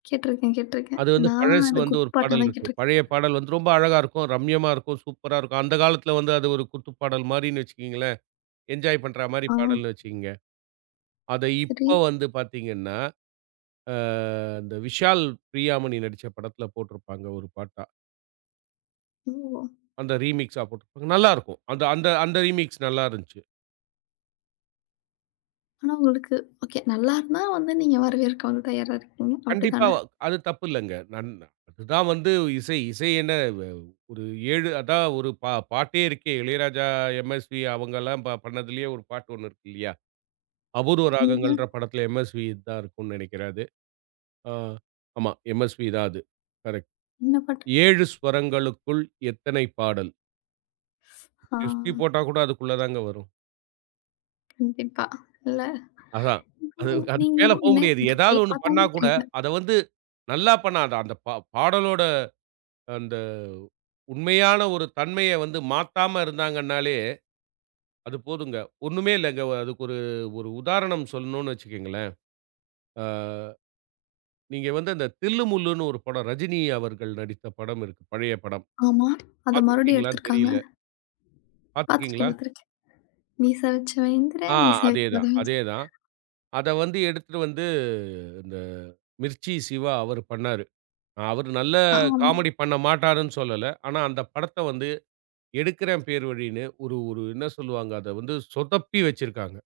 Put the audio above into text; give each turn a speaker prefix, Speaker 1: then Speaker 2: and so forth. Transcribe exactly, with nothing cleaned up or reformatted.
Speaker 1: கேட்டிருக்கேன் கேட்டிருக்கேன்.
Speaker 2: அது வந்து
Speaker 1: நானும்
Speaker 2: பழசு
Speaker 1: அத
Speaker 2: வந்து
Speaker 1: குத்
Speaker 2: ஒரு பாடல்
Speaker 1: பாட்டாதான்
Speaker 2: இருக்கு.
Speaker 1: கேட்டிருக்கேன்.
Speaker 2: பழைய பாடல் வந்து ரொம்ப அழகா இருக்கும். ரம்யமா இருக்கும். சூப்பரா இருக்கும். அந்தக் காலத்துல வந்து அது ஒரு குத்துப்பாடல் மாரினு வச்சீக்கங்களேன். என்ஜாய் பண்ற மாரி
Speaker 1: ஆ.
Speaker 2: பாடல் வச்சீக்கங்க. அத
Speaker 1: சேரி.
Speaker 2: இப்ப வந்து பார்த்தீங்கன்னா? அ, அந்த விஷால், பிரியா மணி நடிச்ச படத்துல போட்டுருப்பாங்க. ஒரு பாட்டா
Speaker 1: ஓ!
Speaker 2: அந்த ரீமிக்ஸ்சா போட்ருப்பாங்க. நல்லா இருக்கும். அந்த அந்த அந்த ரீமிக்ஸ் நல்லா இருந்துச்சு.
Speaker 1: ஆனா, உங்களுக்கு ஒகே நல்லா இருந்தா வந்து நீங்க வரவேற்கவும் தயாரா இருக்கீங்க
Speaker 2: கண்டிப்பா.
Speaker 1: அப்படித்தான?
Speaker 2: அது தப்பு இல்லங்க. நன் அது தான் வந்து இசை. இசை என்ன? வ ஒரு ஏழு அதான் ஒரு பா பாட்டே இருக்கே. இளையராஜா, எம்எஸ்வி அவங்கல்லாம் பண்ணதுலயே ஒரு பாட்டு ஒண்ணு இருக்கு இல்லையா? அபூர்வ
Speaker 1: என்னது?
Speaker 2: ராகங்கள்ன்ற. படத்துல எம்எஸ்வி தான் இருக்கும்னு நெனக்கிறேன் அது. ஆ, ஆமா. எம்எஸ்வி தான் அது. கரெக்ட்.
Speaker 1: என்ன பாட்டு?
Speaker 2: ஏழு ஸ்வரங்களுக்குள் எத்தனை பாடல்.
Speaker 1: ஸ் ஆ.
Speaker 2: எஸ்பி போட்டா கூட அதுக்குள்ளதாங்க வரும்?
Speaker 1: கண்டிப்பா. இல்ல.
Speaker 2: அதான். அதுக்கு மேல போ முடியாது.
Speaker 1: [unintelligible] ஒ கே
Speaker 2: ஏதாவது ஒண்ணு பண்ணா
Speaker 1: பார்த்தலே
Speaker 2: கூட
Speaker 1: தெரியுது.
Speaker 2: அத வந்து நல்லா பண்ணாத. அந்தப் ப பாடலோட அந்த உண்மையான ஒரு தன்மைய வந்து மாத்தாம இருந்தாங்கன்னாலே அது போதுங்க. ஒண்ணுமே இல்லைங்க. அதுக்கு ஒரு ஒரு உதாரணம் சொல்லணும்னு வச்சுக்கோங்களேன், அ நீங்க வந்து அந்த தில்லு முல்லுன்னு ஒரு படம். ரஜினி அவர்கள் நடித்த படம் இருக்கு. பழைய படம்
Speaker 1: ஆமா. அத
Speaker 2: பாத்து
Speaker 1: மறுபடியும்
Speaker 2: இருக்கீங்களான்னு
Speaker 1: எடுத்திருக்காங்க,
Speaker 2: தெரியல.
Speaker 1: பாத்துருக்கேன்
Speaker 2: பாத்துருக்கீங்களா?
Speaker 1: பாத்துருக்கேன். மீச வச்சவன் இந்திர,
Speaker 2: ஆ.
Speaker 1: மீச
Speaker 2: அதே தான்
Speaker 1: வக்காதவன் ச
Speaker 2: அதே தான். அத வந்து எடுத்துட்டு வந்து இந்த மிர்ச்சி சிவா அவரு பண்ணாரு. அவரு நல்லா
Speaker 1: ஆமா.
Speaker 2: காமெடி பண்ண மாட்டாருன்னு சொல்லல. ஆனா அந்தப் படத்த வந்து எடுக்குறேன் பேர் வழினு ஒரு ஒரு என்ன சொல்லுவாங்க. அத வந்து சொதப்பி வச்சிருக்காங்க.